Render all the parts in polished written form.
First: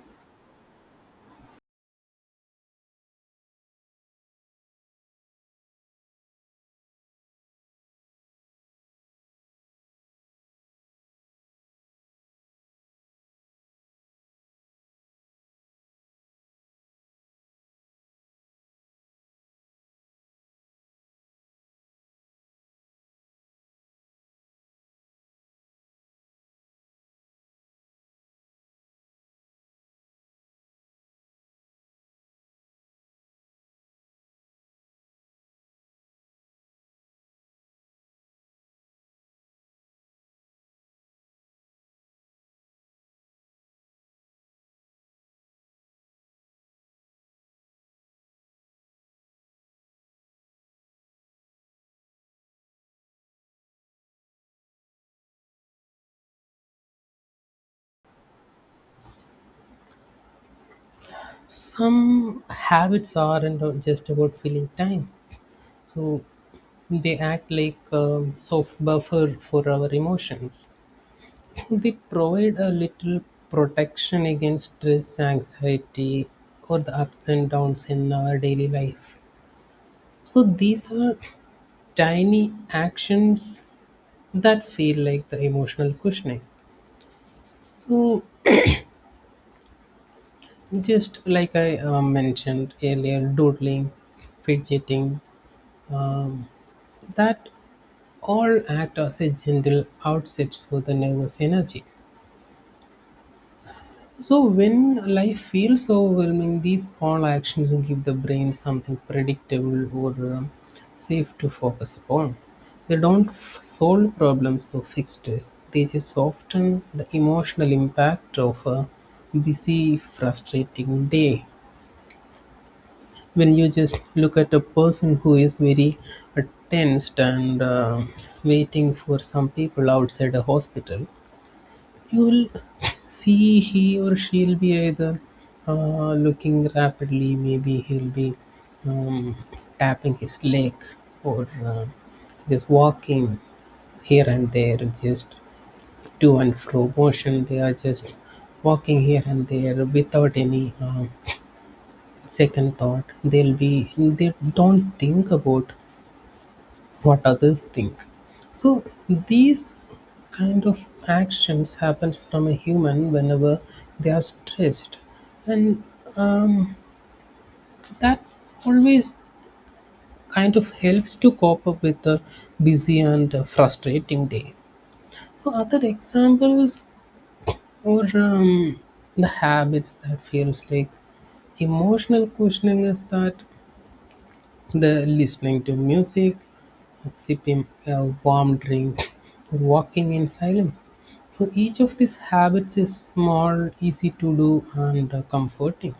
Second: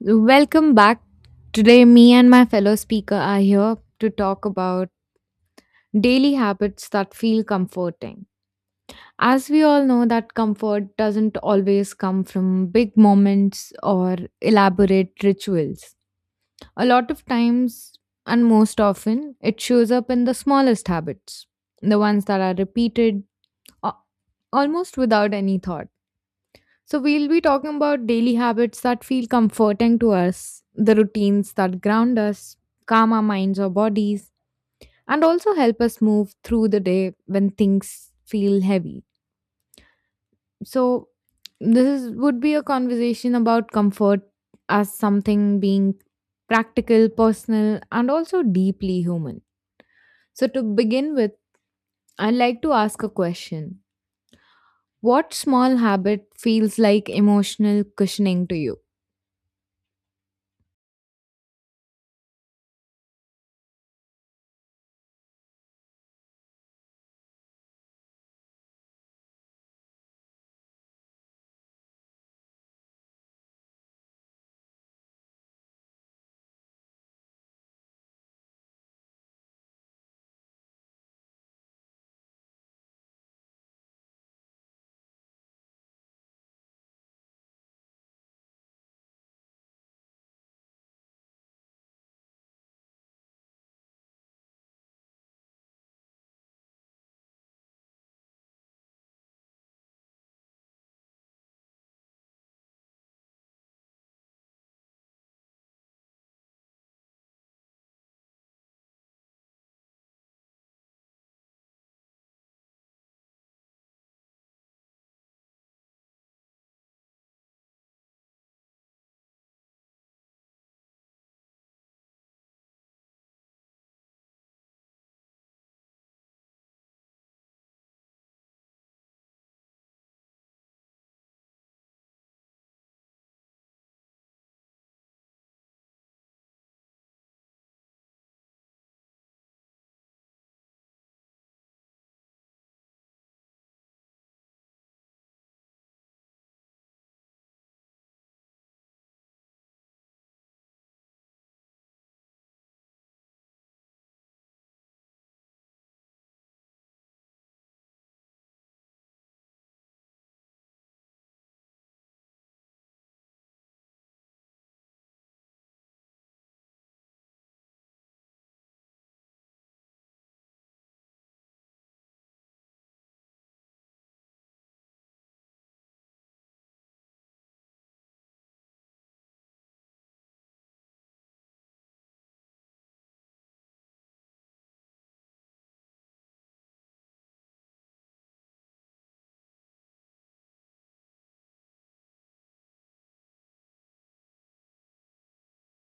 Welcome back. Today, me and my fellow speaker are here to talk about daily habits that feel comforting. As we all know, that comfort doesn't always come from big moments or elaborate rituals. A lot of times, and most often, it shows up in the smallest habits, the ones that are repeated a- almost without any thought. So, we'll be talking about daily habits that feel comforting to us, the routines that ground us, calm our minds or bodies, and also help us move through the day when things feel heavy. So, this would be a conversation about comfort as something being practical, personal, and also deeply human. So, to begin with, I'd like to ask a question. What small habit feels like emotional cushioning to you? Some habits aren't just about filling time, so they act like a soft buffer for our emotions. They provide a little protection against stress, anxiety, or the ups and downs in our daily life. So these are tiny actions that feel like the emotional cushioning. So just like I mentioned earlier, doodling, fidgeting, um, that all act as a gentle outsets for the nervous energy. So when life feels overwhelming, these all actions give the brain something predictable or um, safe to focus upon. They don't solve problems or fix stress. They just soften the emotional impact of a busy, frustrating day. When you just look at a person who is very uh, tensed and waiting for some people outside a hospital, you will see he or she'll be either looking rapidly, maybe he'll be um, tapping his leg or just walking here and there, just to and fro motion. They are just walking here and there without any second thought. They don't think about what others think. So these kind of actions happen from a human whenever they are stressed, and um, that always kind of helps to cope up with a busy and frustrating day. So other examples or the habits that feels like emotional cushioning is that the listening to music. Sip him a warm drink, or walking in silence. So each of these habits is small, easy to do, and comforting.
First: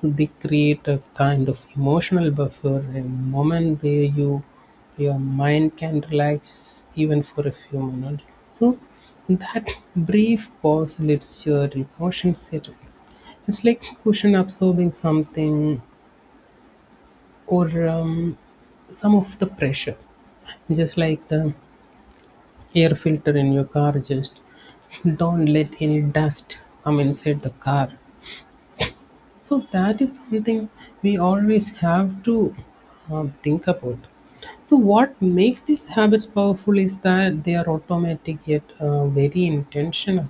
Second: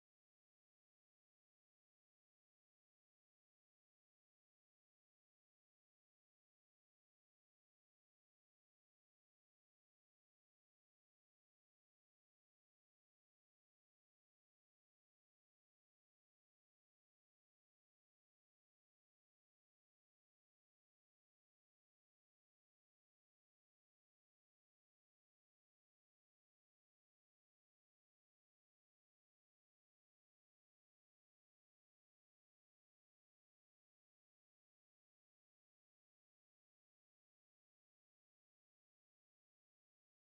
So they create a kind of emotional buffer, a moment where your mind can relax even for a few minutes. So that brief pause lets your emotions settle. It's like cushion absorbing something or some of the pressure. Just like the air filter in your car just don't let any dust come inside the car, so that is something we always have to think about. So what makes these habits powerful is that they are automatic yet very intentional.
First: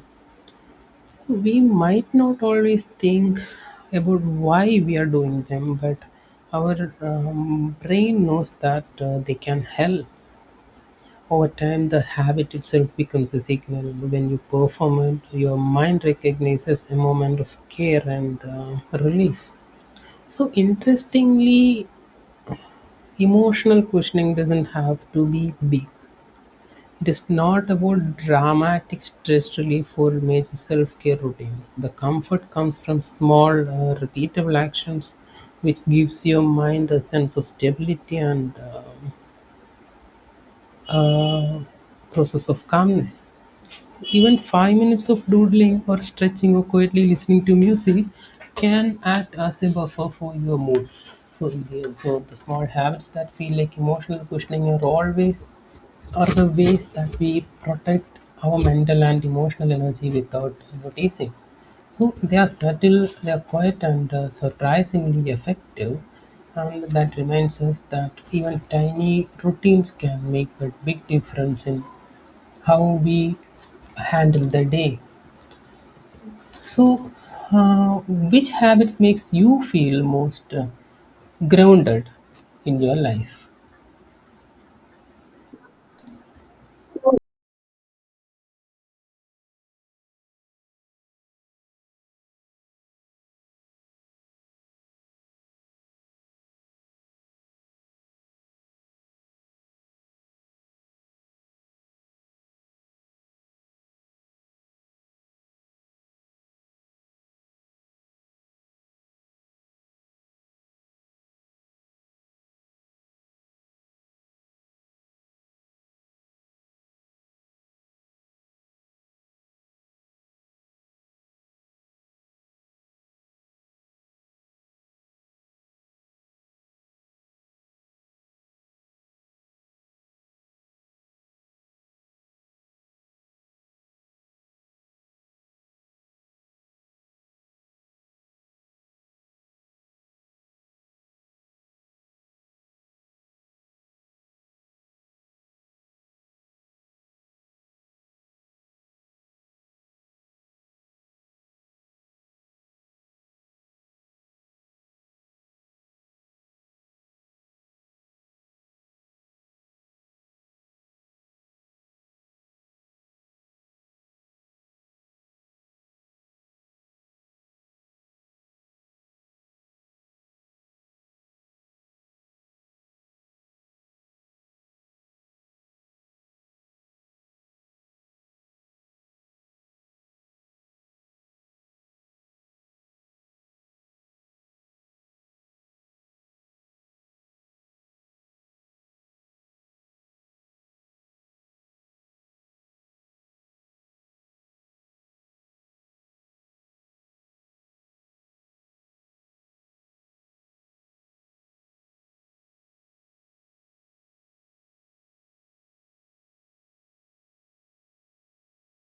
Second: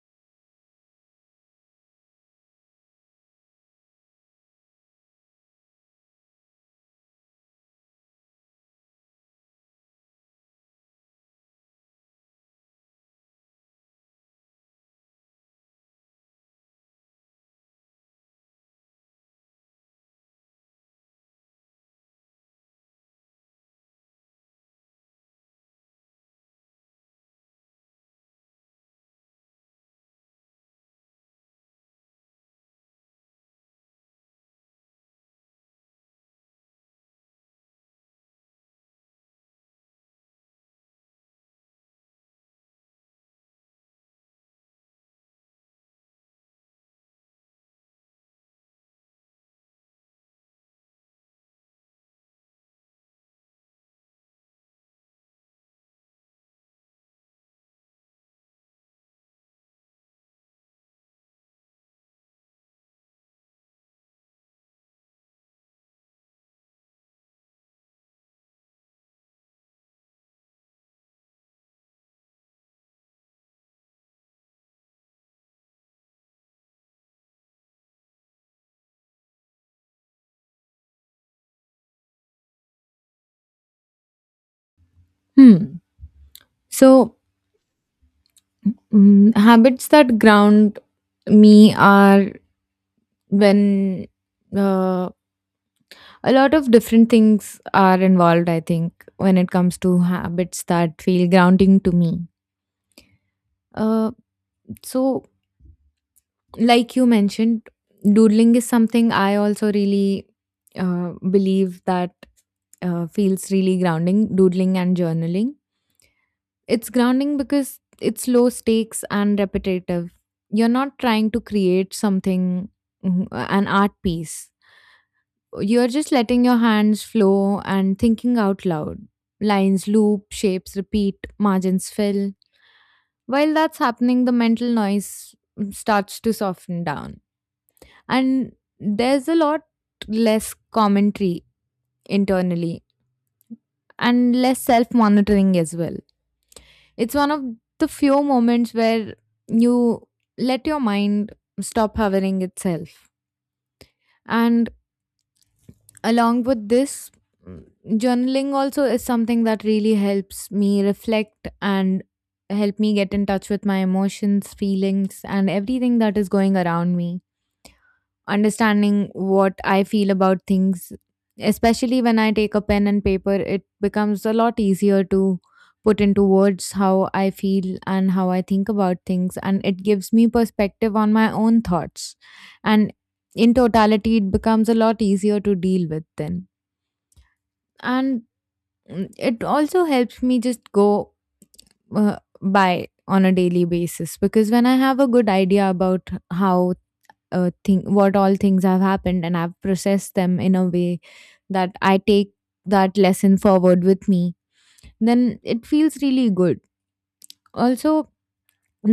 We might not always think about why we are doing them, but our brain knows that they can help. Over time, the habit itself becomes a signal. When you perform it, your mind recognizes a moment of care and relief. So, interestingly, emotional cushioning doesn't have to be big. It is not about dramatic stress relief or major self care routines. The comfort comes from small, repeatable actions which gives your mind a sense of stability and uh, process of calmness. So even 5 minutes of doodling or stretching or quietly listening to music can act as a buffer for your mood. So the small habits that feel like emotional cushioning are the ways that we protect our mental and emotional energy without noticing. So they are subtle, they are quiet, and surprisingly effective. And that reminds us that even tiny routines can make a big difference in how we handle the day. So, uh, which habits makes you feel most grounded in your life? Hmm. So, habits that ground me are when uh, a lot of different things are involved, I think, when it comes to habits that feel grounding to me. Uh, so, like you mentioned, doodling is something I also really believe that feels really grounding, doodling and journaling. It's grounding because it's low stakes and repetitive. You're not trying to create something, an art piece. You're just letting your hands flow and thinking out loud. Lines loop, shapes repeat, margins fill. While that's happening, the mental noise starts to soften down. And there's a lot less commentary internally and less self monitoring as well. It's one of the few moments where you let your mind stop hovering itself. And along with this, mm, journaling also is something that really helps me reflect and help me get in touch with my emotions, feelings, and everything that is going around me. Understanding what I feel about things, especially when I take a pen and paper, it becomes a lot easier to put into words how I feel and how I think about things. And it gives me perspective on my own thoughts. And in totality, it becomes a lot easier to deal with then. And it also helps me just go uh, by on a daily basis because when I have a good idea about how thing what all things have happened and I've processed them in a way that I take that lesson forward with me, then it feels really good. Also,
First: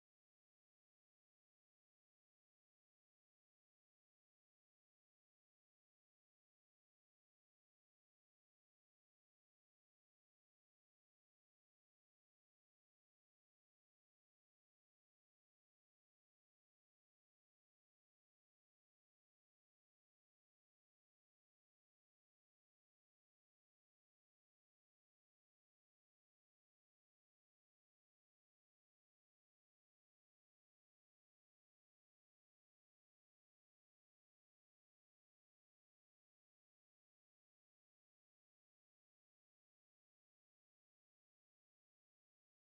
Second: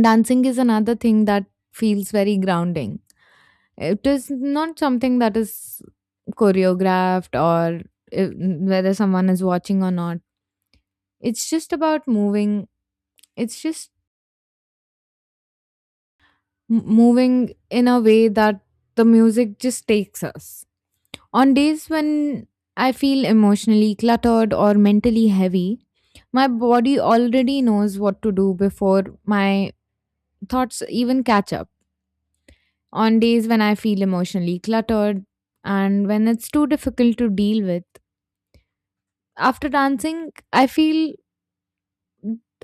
dancing is another thing that feels very grounding. It is not something that is choreographed, or if, whether someone is watching or not. It's just about moving. It's just moving in a way that the music just takes us. On days when I feel emotionally cluttered or mentally heavy, my body already knows what to do before my thoughts even catch up. On days when I feel emotionally cluttered and when it's too difficult to deal with, after dancing, I feel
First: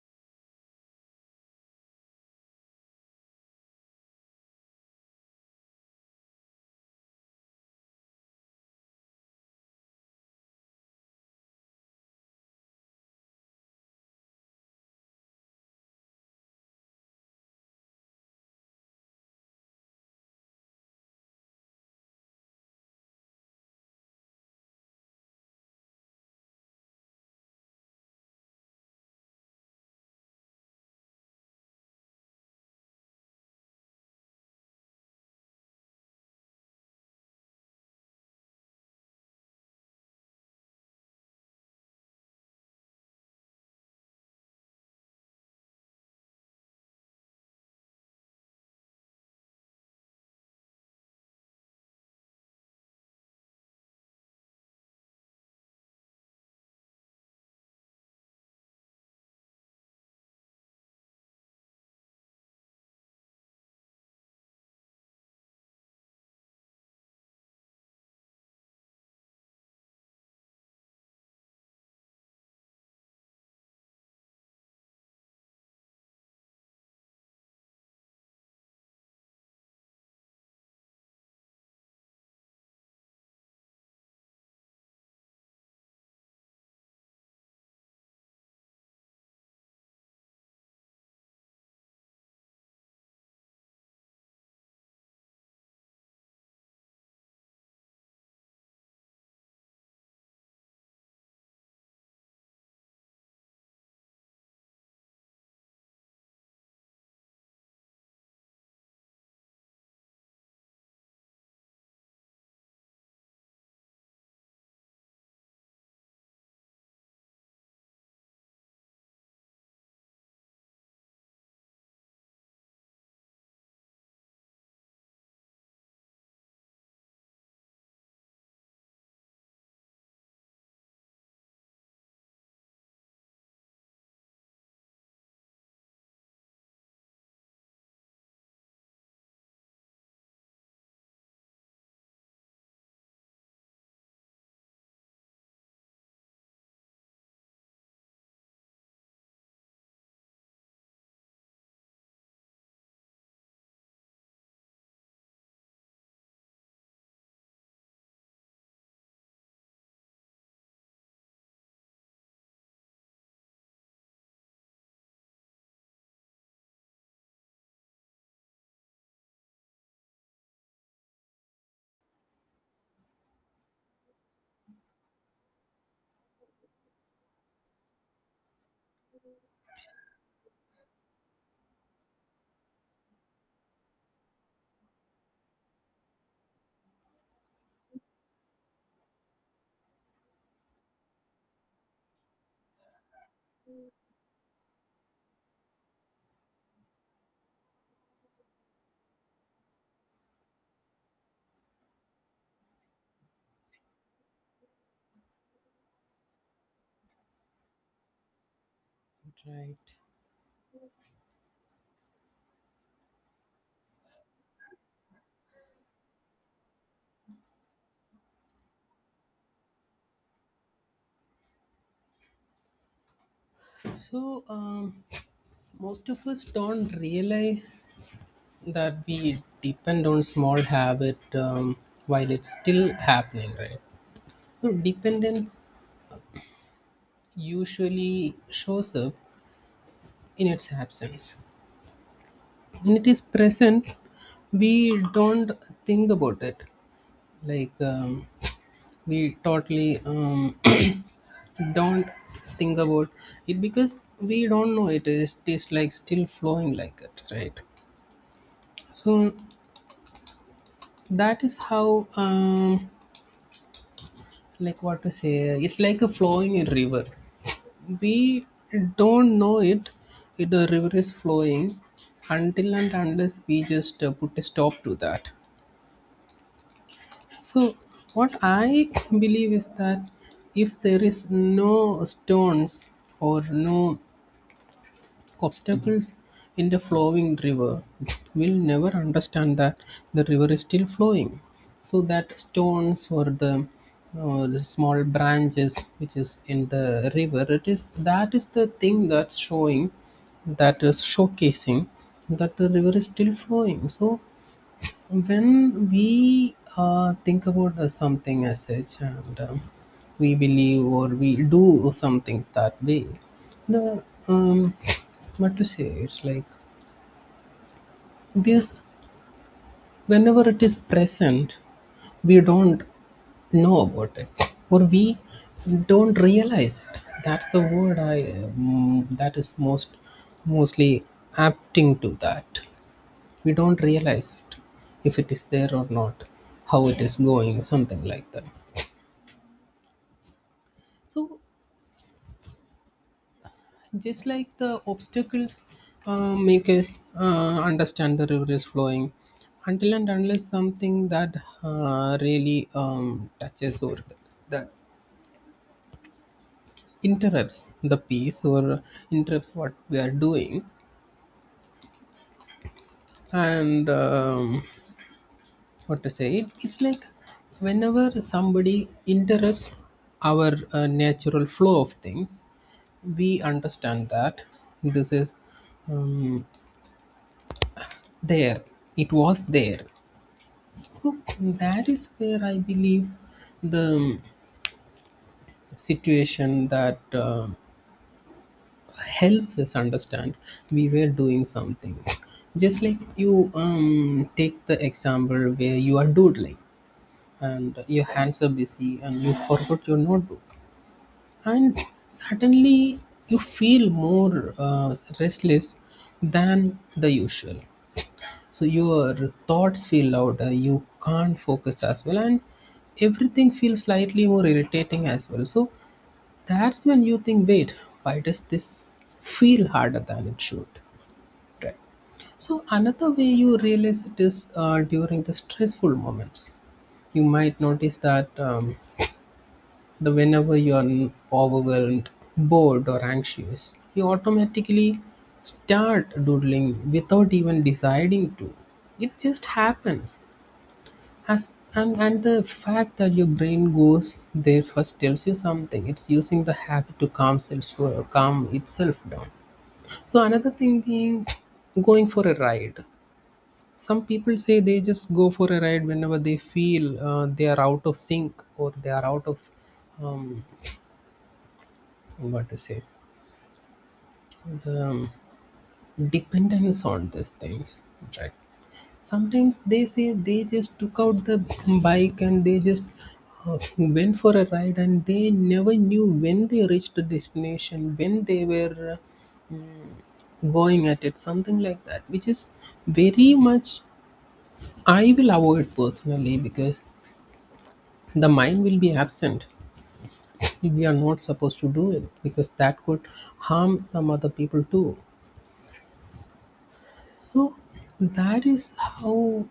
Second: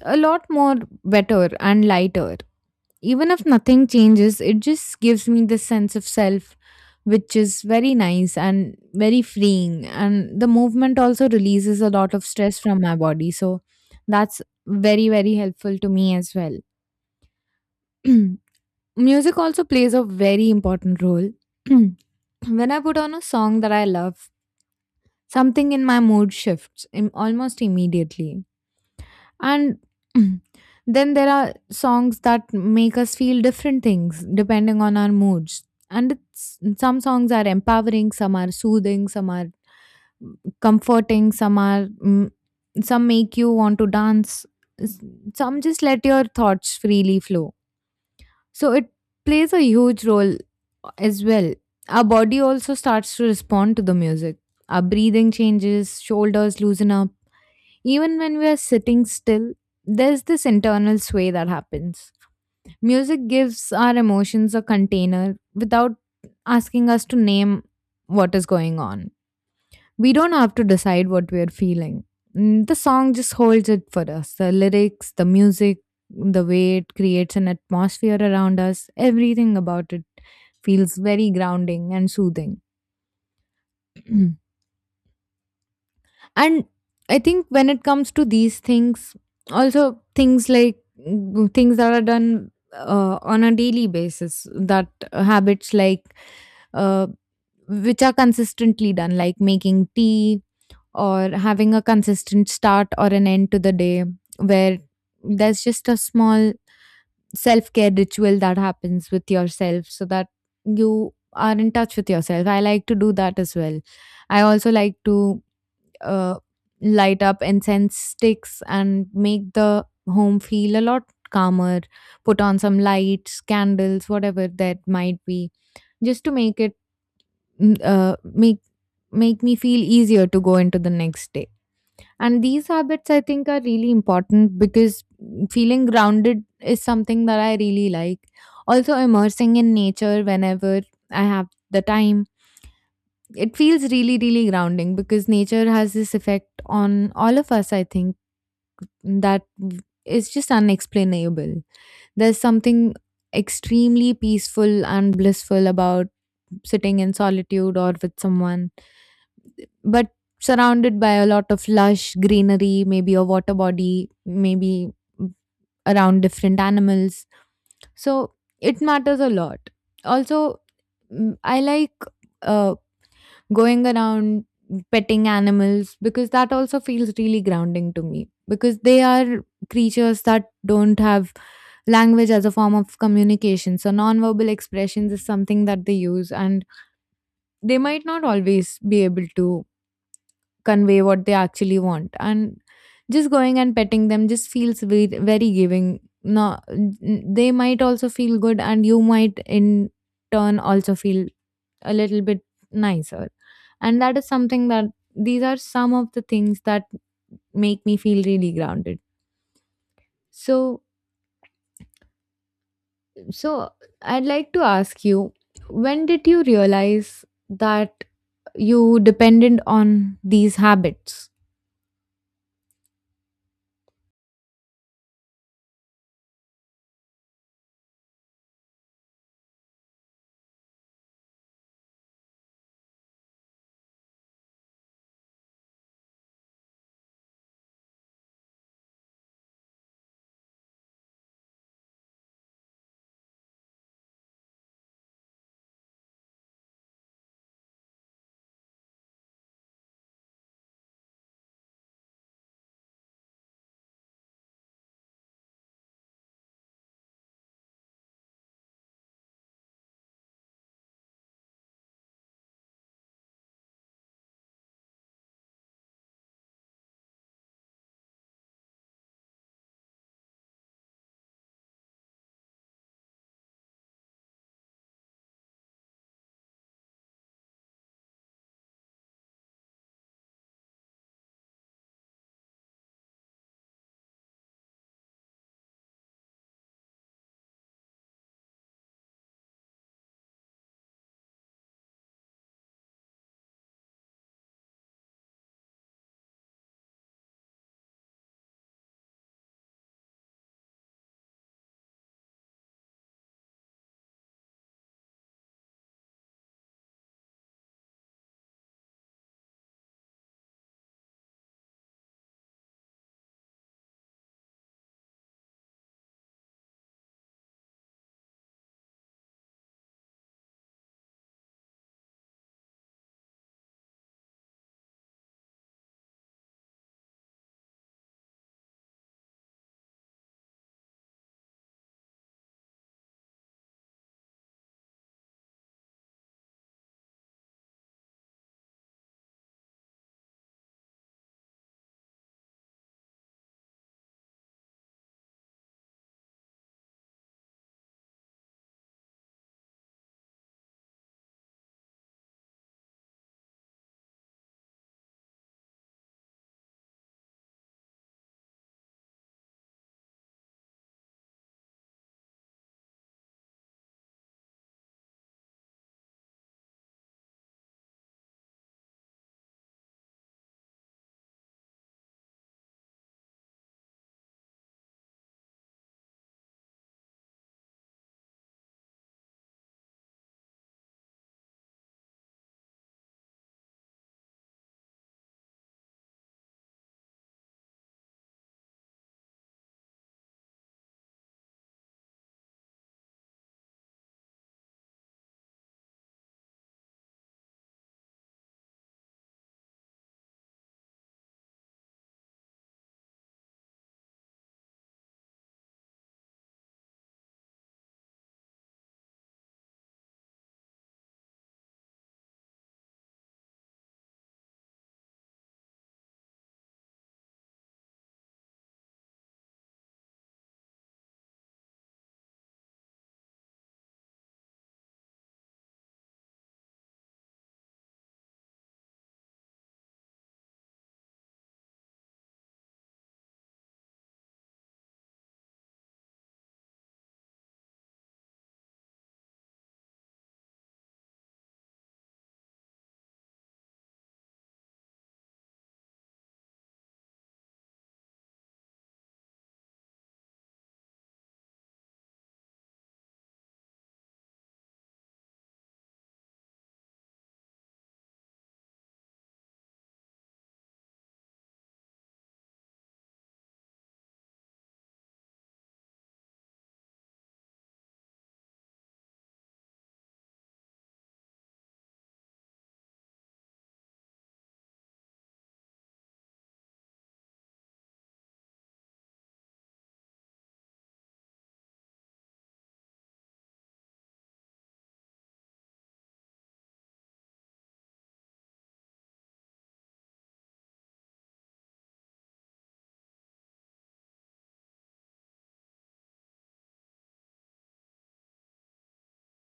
a lot more better and lighter. Even if nothing changes, it just gives me this sense of self, which is very nice and very freeing. And the movement also releases a lot of stress from my body. So that's very, very helpful to me as well. Music also plays a very important role. When I put on a song that I love, something in my mood shifts almost immediately. And then there are songs that make us feel different things depending on our moods. And some songs are empowering, some are soothing, some are comforting, some are some make you want to dance, s- some just let your thoughts freely flow. So it plays a huge role as well. Our body also starts to respond to the music. Our breathing changes, shoulders loosen up, even when we are sitting still, there's this internal sway that happens. Music gives our emotions a container without asking us to name what is going on. We don't have to decide what we are feeling. The song just holds it for us. The lyrics, the music, the way it creates an atmosphere around us, everything about it feels very grounding and soothing. And I think when it comes to these things, also things like things that are done on a daily basis, that habits like uh, which are consistently done, like making tea, or having a consistent start or an end to the day where there's just a small self-care ritual that happens with yourself so that you are in touch with yourself. I like to do that as well. I also like to uh, light up incense sticks and make the home feel a lot calmer. Put on some lights, candles, whatever that might be, just to make it mm, uh, make make me feel easier to go into the next day. And these habits, I think, are really important because feeling grounded is something that I really like. Also, immersing in nature whenever I have the time, it feels really, really grounding because nature has this effect on all of us, I think, that is just unexplainable. There's something extremely peaceful and blissful about sitting in solitude or with someone, but surrounded by a lot of lush greenery, maybe a water body, maybe around different animals. So it matters a lot. Also, I like uh, going around petting animals because that also feels really grounding to me because they are creatures that don't have language as a form of communication, so nonverbal expressions is something that they use, and they might not always be able to convey what they actually want. And just going and petting them just feels very, very giving. No n- They might also feel good and you might in turn also feel a little bit nicer. And that is something that, these are some of the things that make me feel really grounded. Right. So, so, I'd like to ask you, when did you realize that you depended on these habits? So, most of us don't realize that we depend on small habit while it's still happening, right? So, dependence usually shows up in its absence. When it is present, we don't think about it. Like, um, we totally don't think about it because we don't know it is like still flowing like it, right? So that is how, like, what to say, it's like a flowing river. We don't know it if the river is flowing until and unless we just put a stop to that. So what I believe is that if there is no stones or no obstacles in the flowing river, will never understand that the river is still flowing. So that stones or the small branches which is in the river, it is that is the thing that's showing, that is showcasing, that the river is still flowing. So when we think about something as such, and we believe or we do some things that way, the um what to say, it's like this. Whenever it is present, we don't know about it, or we don't realize it. That's the word I, that is mostly apting to that. We don't realize it, if it is there or not, how it is going, something like that. So, just like the obstacles make us uh, understand the river is flowing, until and unless something that really touches or that interrupts the peace or interrupts what we are doing, and what to say, it's like whenever somebody interrupts our natural flow of things, we understand that this is um, there, it was there. So that is where I believe the situation that helps us understand we were doing something. Just like you take the example where you are doodling and your hands are busy and you forgot your notebook, and suddenly you feel more restless than the usual, so your thoughts feel louder, you can't focus as well, and everything feels slightly more irritating as well. So that's when you think, wait, why does this feel harder than it should, right? So another way you realize it is during the stressful moments. You might notice that the whenever you are overwhelmed, bored, or anxious, you automatically start doodling without even deciding to. It just happens. And the fact that your brain goes there first tells you something. It's using the habit to calm itself down. So, another thing being going for a ride. Some people say they just go for a ride whenever they feel they are out of sync or they are out of um, what to say, the dependence on these things, right? Sometimes they say they just took out the bike and they just went for a ride and they never knew when they reached the destination, when they were going at it, something like that, which is very much I will avoid personally because the mind will be absent. We are not supposed to do it because that could harm some other people too. So that is how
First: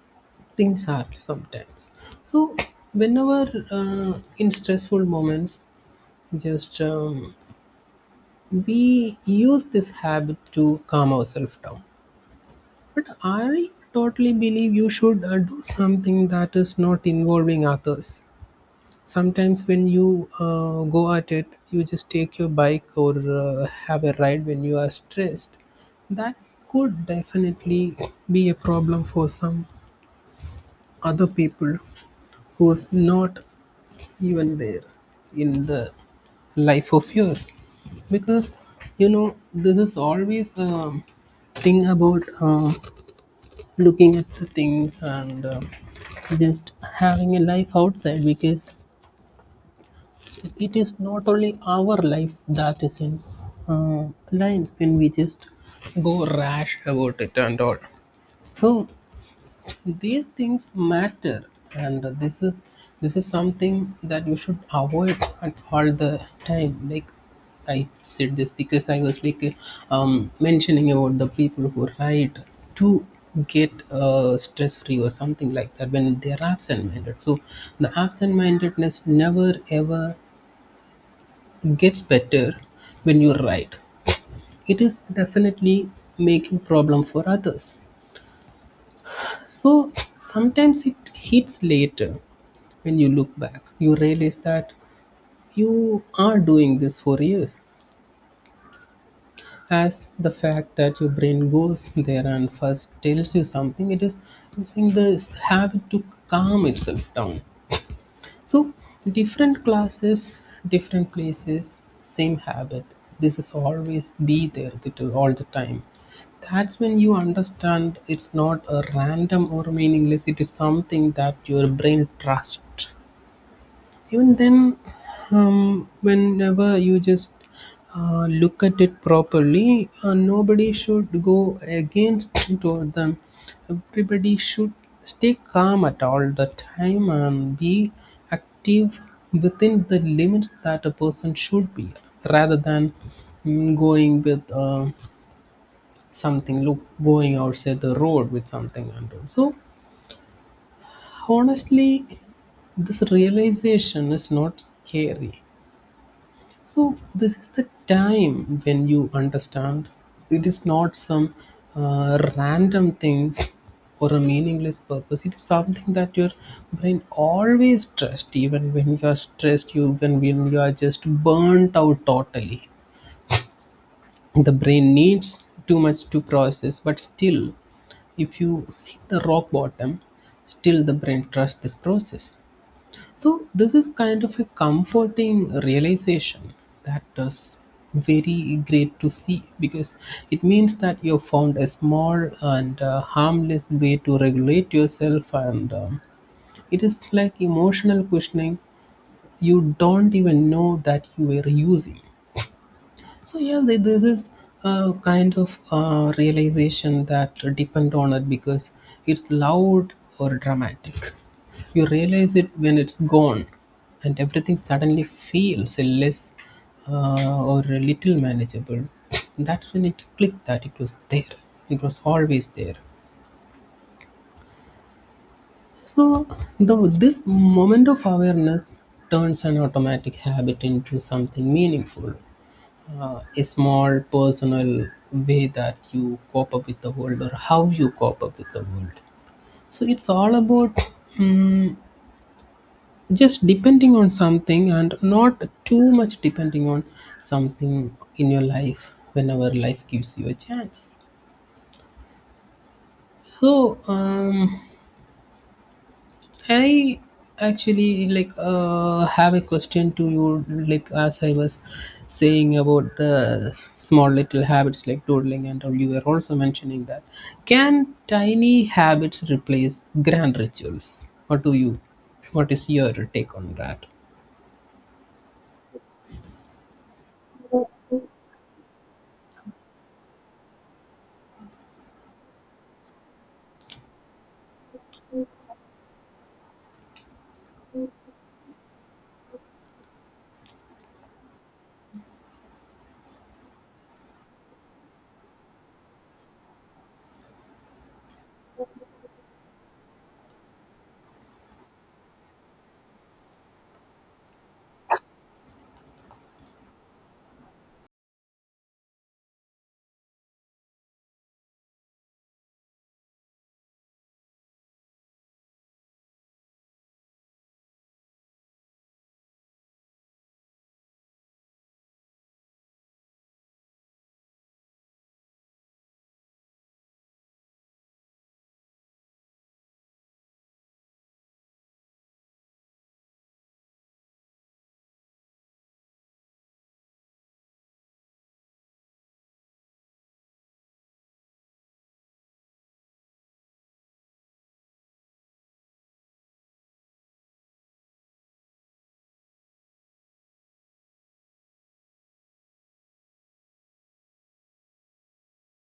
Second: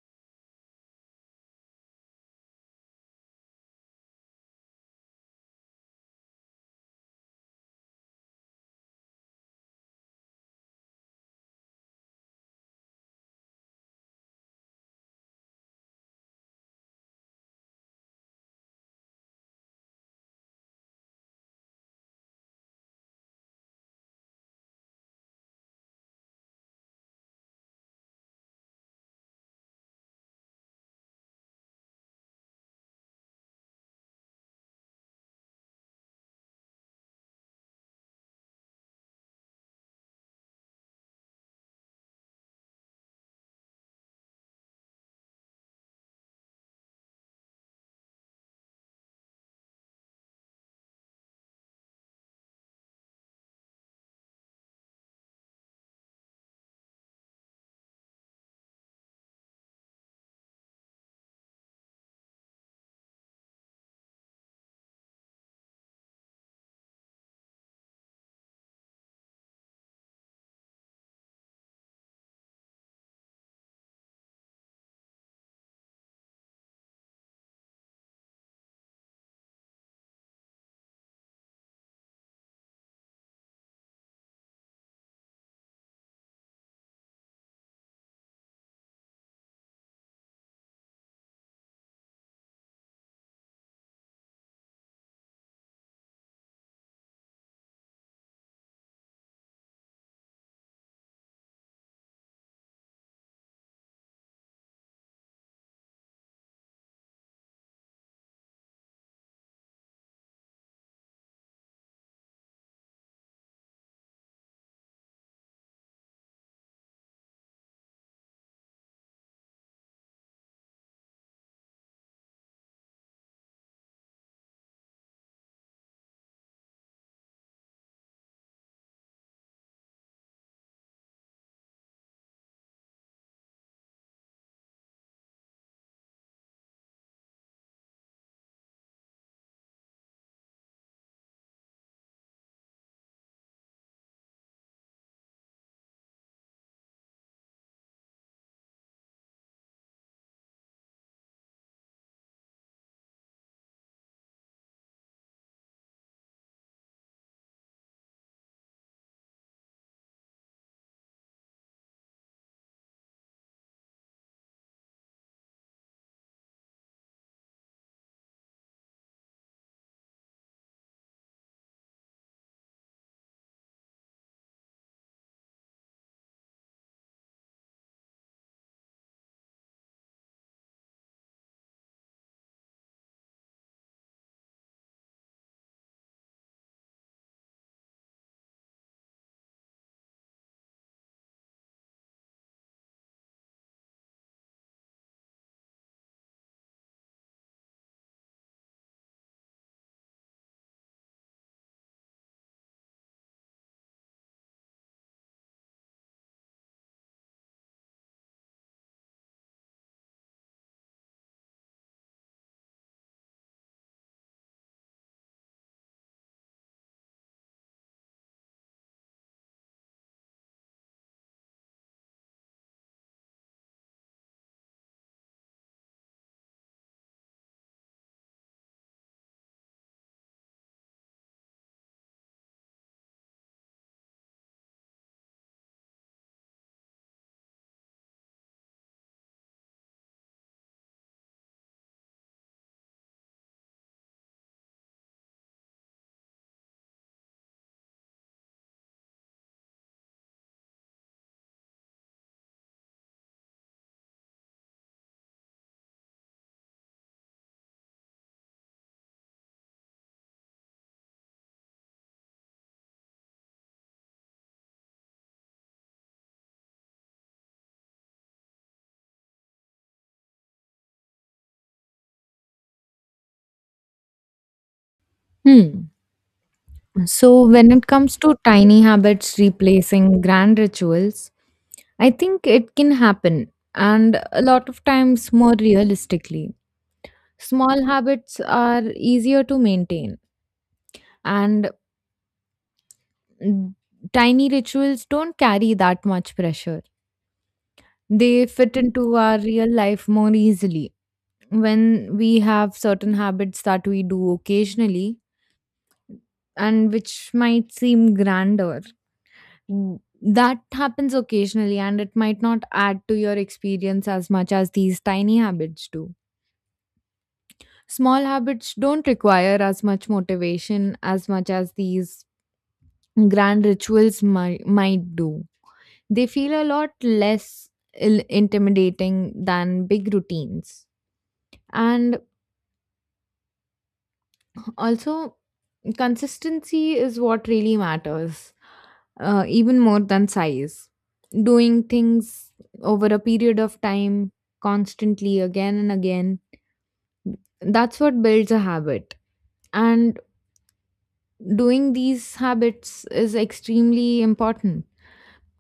things are sometimes. So whenever in stressful moments, just we use this habit to calm ourselves down. But I totally believe you should do something that is not involving others. Sometimes when you go at it, you just take your bike or have a ride when you are stressed, that could definitely be a problem for some other people who's not even there in the life of yours, because you know this is always the thing about looking at the things and just having a life outside, because it is not only our life that is in uh, line when we just go rash about it and all. So these things matter, and this is something that you should avoid at all the time. Like I said this because I was like mentioning about the people who write to get stress free or something like that when they are absent minded. So the absent mindedness never ever gets better when you write. It is definitely making problem for others. So sometimes it hits later. When you look back, you realize that you are doing this for years. As the fact that your brain goes there and first tells you something, it is using this habit to calm itself down. So, different classes, different places, same habit. This is always be there with you all the time. That's when you understand it's not a random or meaningless, it is something that your brain trusts. Even then, whenever you just look at it properly, nobody should go against toward them. Everybody should stay calm at all the time and be active within the limits that a person should be, rather than going with something, look, going outside the road with something. And all. So, honestly, this realization is not scary. So this is the time when you understand it is not some random things or a meaningless purpose. It is something that your brain always trusts, even when you are stressed, when you are just burnt out totally. The brain needs too much to process, but still, if you hit the rock bottom, still the brain trusts this process. So this is kind of a comforting realization that is very great to see because it means that you found a small and harmless way to regulate yourself, and it is like emotional cushioning you don't even know that you were using. So yeah, this is a kind of realization that depend on it because it's loud or dramatic. You realize it when it's gone, and everything suddenly feels less or a little manageable. That's when it clicked that it was there. It was always there. So the this moment of awareness turns an automatic habit into something meaningful. A small personal way that you cope up with the world or how you cope up with the world. So it's all about mm just depending on something and not too much depending on something in your life whenever life gives you a chance. So, I actually like have a question to you. Like, as I was saying about the small little habits like doodling, and all, you were also mentioning that. Can tiny habits replace grand rituals? What do you? What is your take on that? Hmm. So, when it comes to tiny habits replacing grand rituals, I think it can happen, and a lot of times more realistically. Small habits are easier to maintain, and Mm, tiny rituals don't carry that much pressure. They fit into our real life more easily when we have certain habits that we do occasionally and which might seem grander. Mm, That happens occasionally and it might not add to your experience as much as these tiny habits do. Small habits don't require as much motivation as much as these grand rituals might do. They feel a lot less intimidating than big routines. And also, consistency is what really matters, even more than size. Doing things over a period of time, constantly, again and again, that's what builds a habit. And doing these habits is extremely important.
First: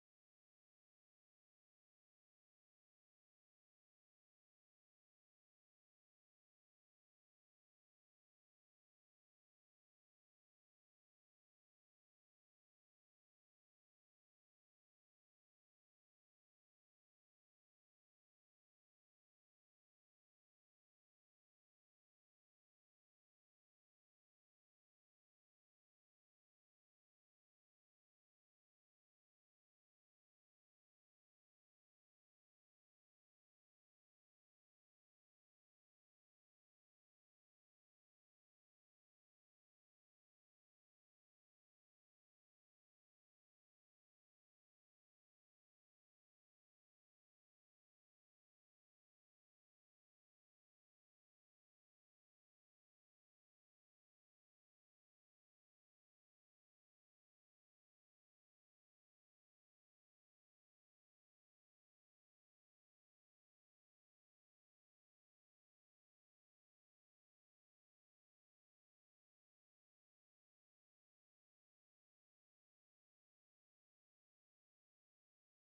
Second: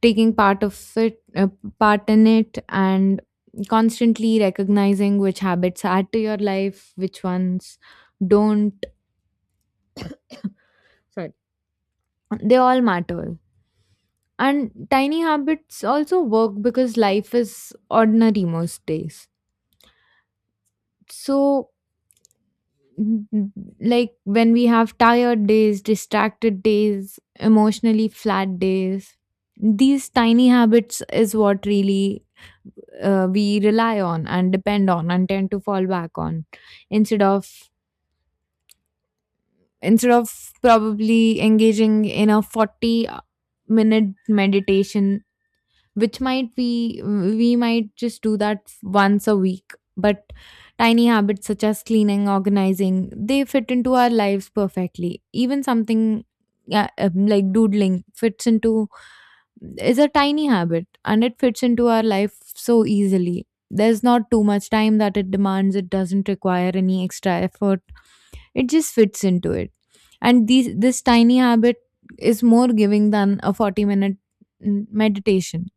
Taking part of it, part in it, and constantly recognizing which habits add to your life, which ones don't. Sorry. They all matter. And tiny habits also work because life is ordinary most days. So, n- like when we have tired days, distracted days, emotionally flat days, these tiny habits is what really, we rely on and depend on and tend to fall back on, instead of instead of probably engaging in a 40-minute meditation which might we might just do that once a week. But tiny habits such as cleaning, organizing, they fit into our lives perfectly. Even something, yeah, like doodling fits into is a tiny habit and it fits into our life so easily. There's not too much time that it demands, it doesn't require any extra effort, it just fits into it. And these this tiny habit is more giving than a 40 minute meditation.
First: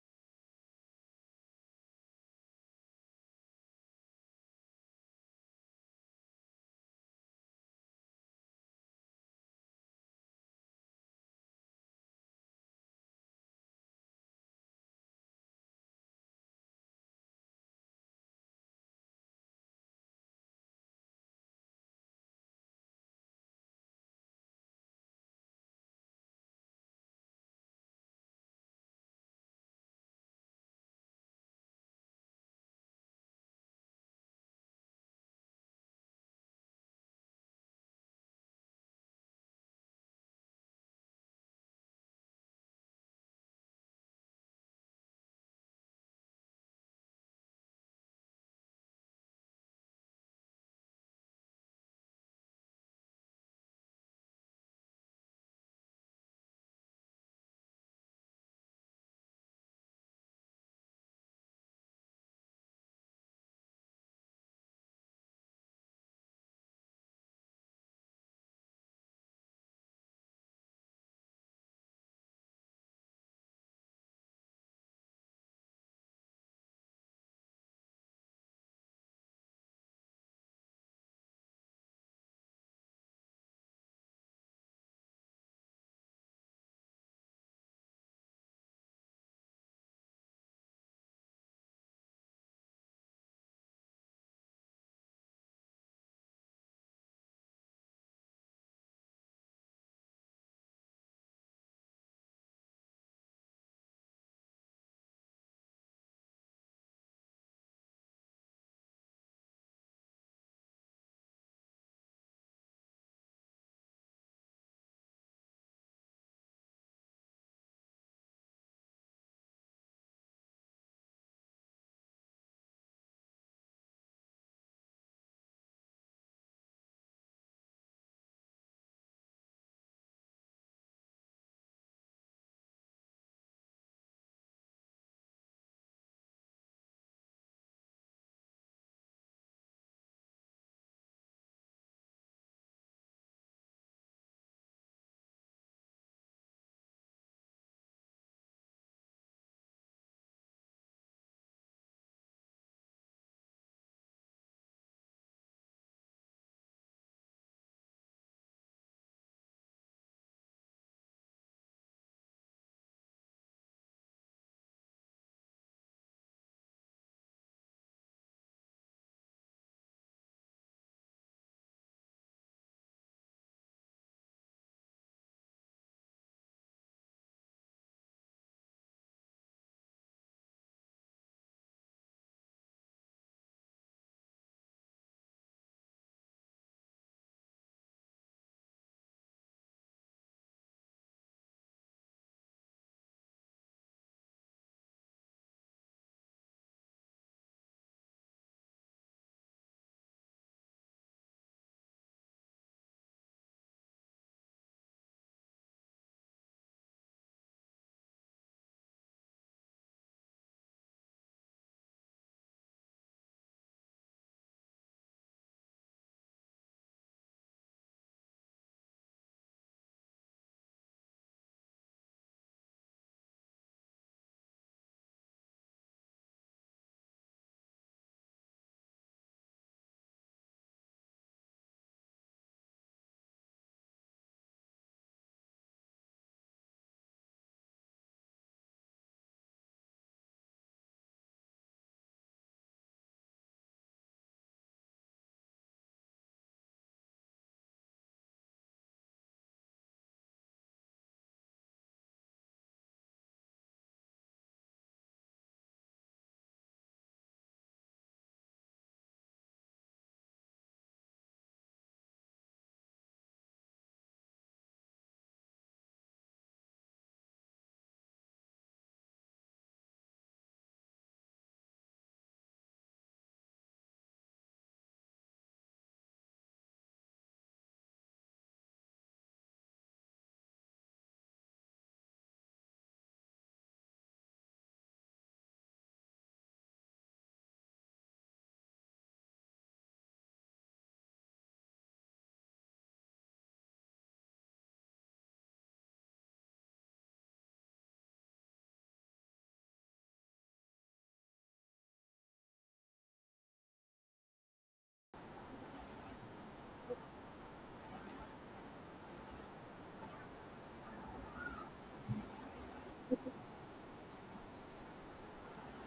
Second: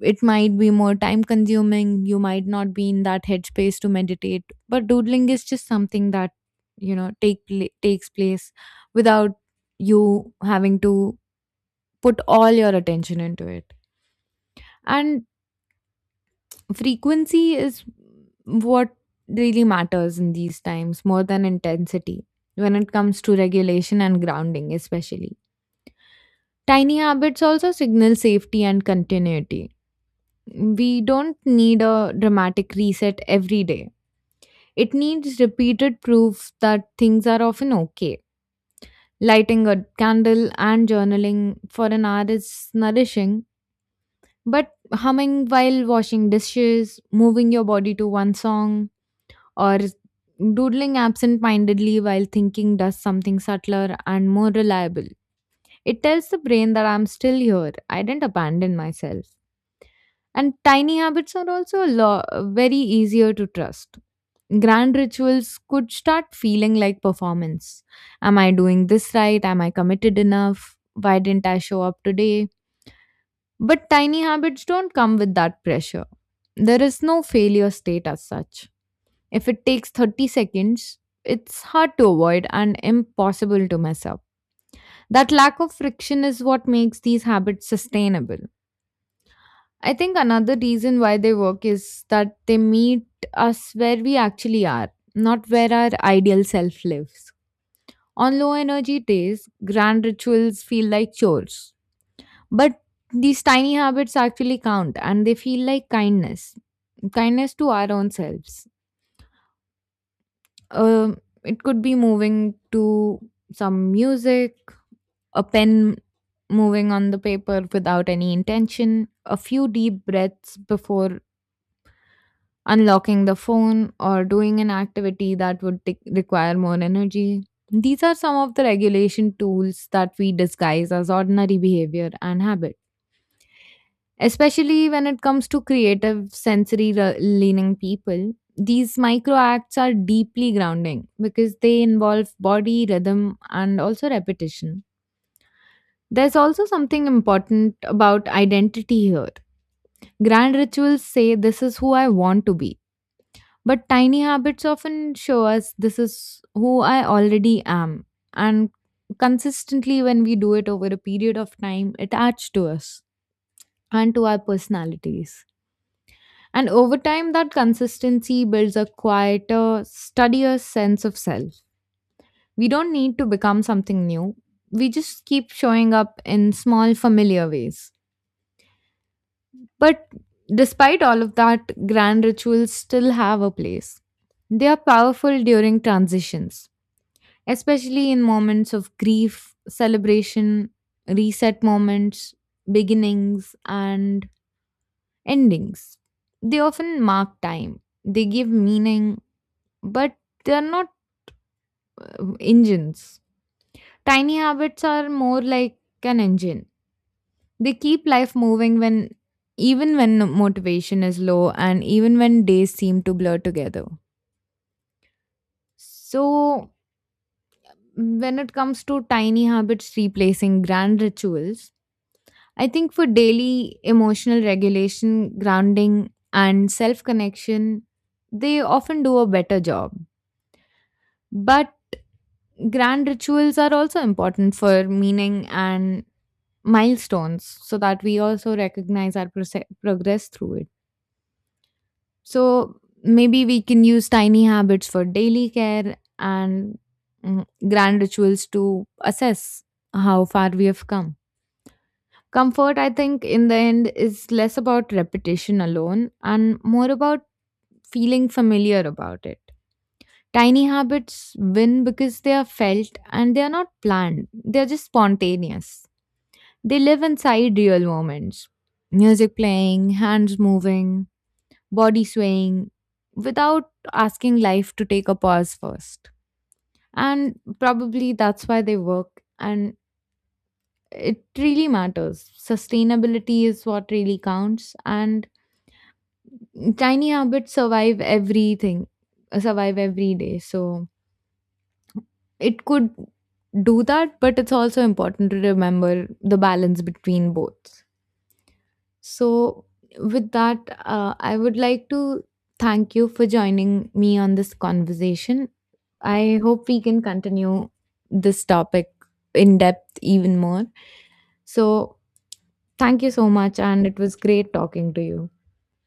It might be more time consuming, you might not be in that headspace to meditate, but doodling is just something that takes place without you having to put all your attention into it. And frequency is what really matters in these times, more than intensity, when it comes to regulation and grounding especially. Tiny habits also signal safety and continuity, we don't need a dramatic reset every day. It needs repeated proof that things are often okay. Lighting a candle and journaling for an hour is nourishing, but humming while washing dishes, moving your body to one song, or doodling absent mindedly while thinking does something subtler and more reliable. It tells the brain that I'm still here, I didn't abandon myself. And tiny habits are also very easier to trust. Grand rituals could start feeling like performance. Am I doing this right? Am I committed enough? Why didn't I show up today? But tiny habits don't come with that pressure. There is no failure state as such. If it takes 30 seconds, it's hard to avoid and impossible to mess up. That lack of friction is what makes these habits sustainable. I think another reason why they work is that they meet us where we actually are, not where our ideal self lives. On low energy days, grand rituals feel like chores. But these tiny habits actually count and they feel like kindness, kindness to our own selves. Um, it could be moving to some music, a pen moving on the paper without any intention, a few deep breaths before unlocking the phone, or doing an activity that would take require more energy. These are some of the regulation tools that we disguise as ordinary behavior and habit. Especially when it comes to creative, sensory leaning people, these micro acts are deeply grounding because they involve body, rhythm, and also repetition. There's also something important about identity here. Grand rituals say this is who I want to be. But tiny habits often show us this is who I already am. And consistently, when we do it over a period of time, it adds to us and to our personalities. And over time, that consistency builds a quieter, steadier sense of self. We don't need to become something new, we just keep showing up in small, familiar ways. But despite all of that, grand rituals still have a place. They are powerful during transitions, especially in moments of grief, celebration, reset moments, beginnings, and endings. They often mark time, they give meaning, but they are not engines. Tiny habits are more like an engine. They keep life moving, when even when motivation is low and even when days seem to blur together. So, when it comes to tiny habits replacing grand rituals, I think for daily emotional regulation, grounding, and self connection, they often do a better job. But grand rituals are also important for meaning and milestones so that we also recognize our progress through it. So maybe we can use tiny habits for daily care and grand rituals to assess how far we have come. Comfort, I think, in the end, is less about repetition alone and more about feeling familiar about it. Tiny habits win because they are felt and they are not planned, they're just spontaneous. They live inside real moments: music playing, hands moving, body swaying, without asking life to take a pause first. And probably that's why they work. And it really matters. Sustainability is what really counts. And tiny habits survive everything, survive every day. So it could do that, but it's also important to remember the balance between both. So with that, I would like to thank you for joining me on this conversation. I hope we can continue this topic in depth even more. So thank you so much and it was great talking to you.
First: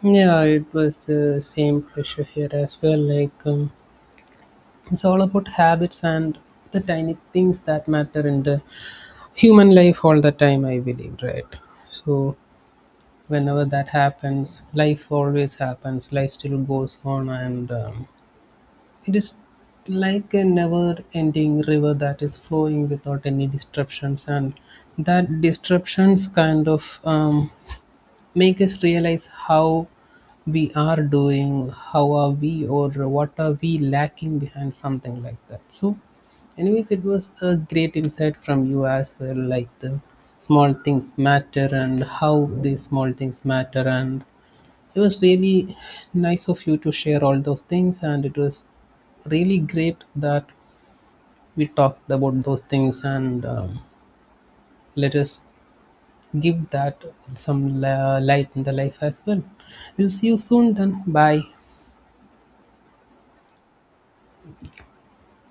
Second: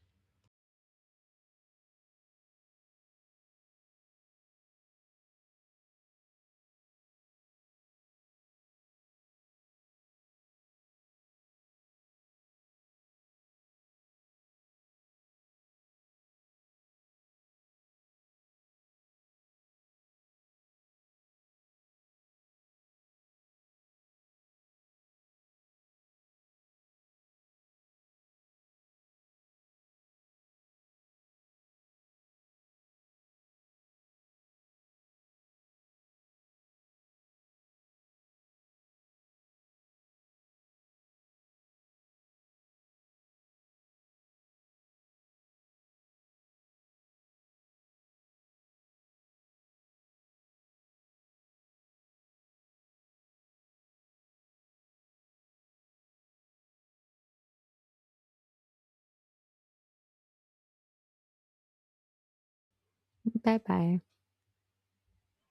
Yeah, it was the same pressure here as well. It's all about habits and the tiny things that matter in the human life all the time, I believe, right? So, whenever that happens, life always happens. Life still goes on, and it is like a never-ending river that is flowing without any disruptions. And that disruptions kind of make us realize how we are doing, how are we, or what are we lacking behind something like that. So, anyways, it was a great insight from you as well, like the small things matter and how these small things matter. And it was really nice of you to share all those things, and it was really great that we talked about those things, and let us give that some light in the life as well. We'll see you soon then. Bye. Bye bye.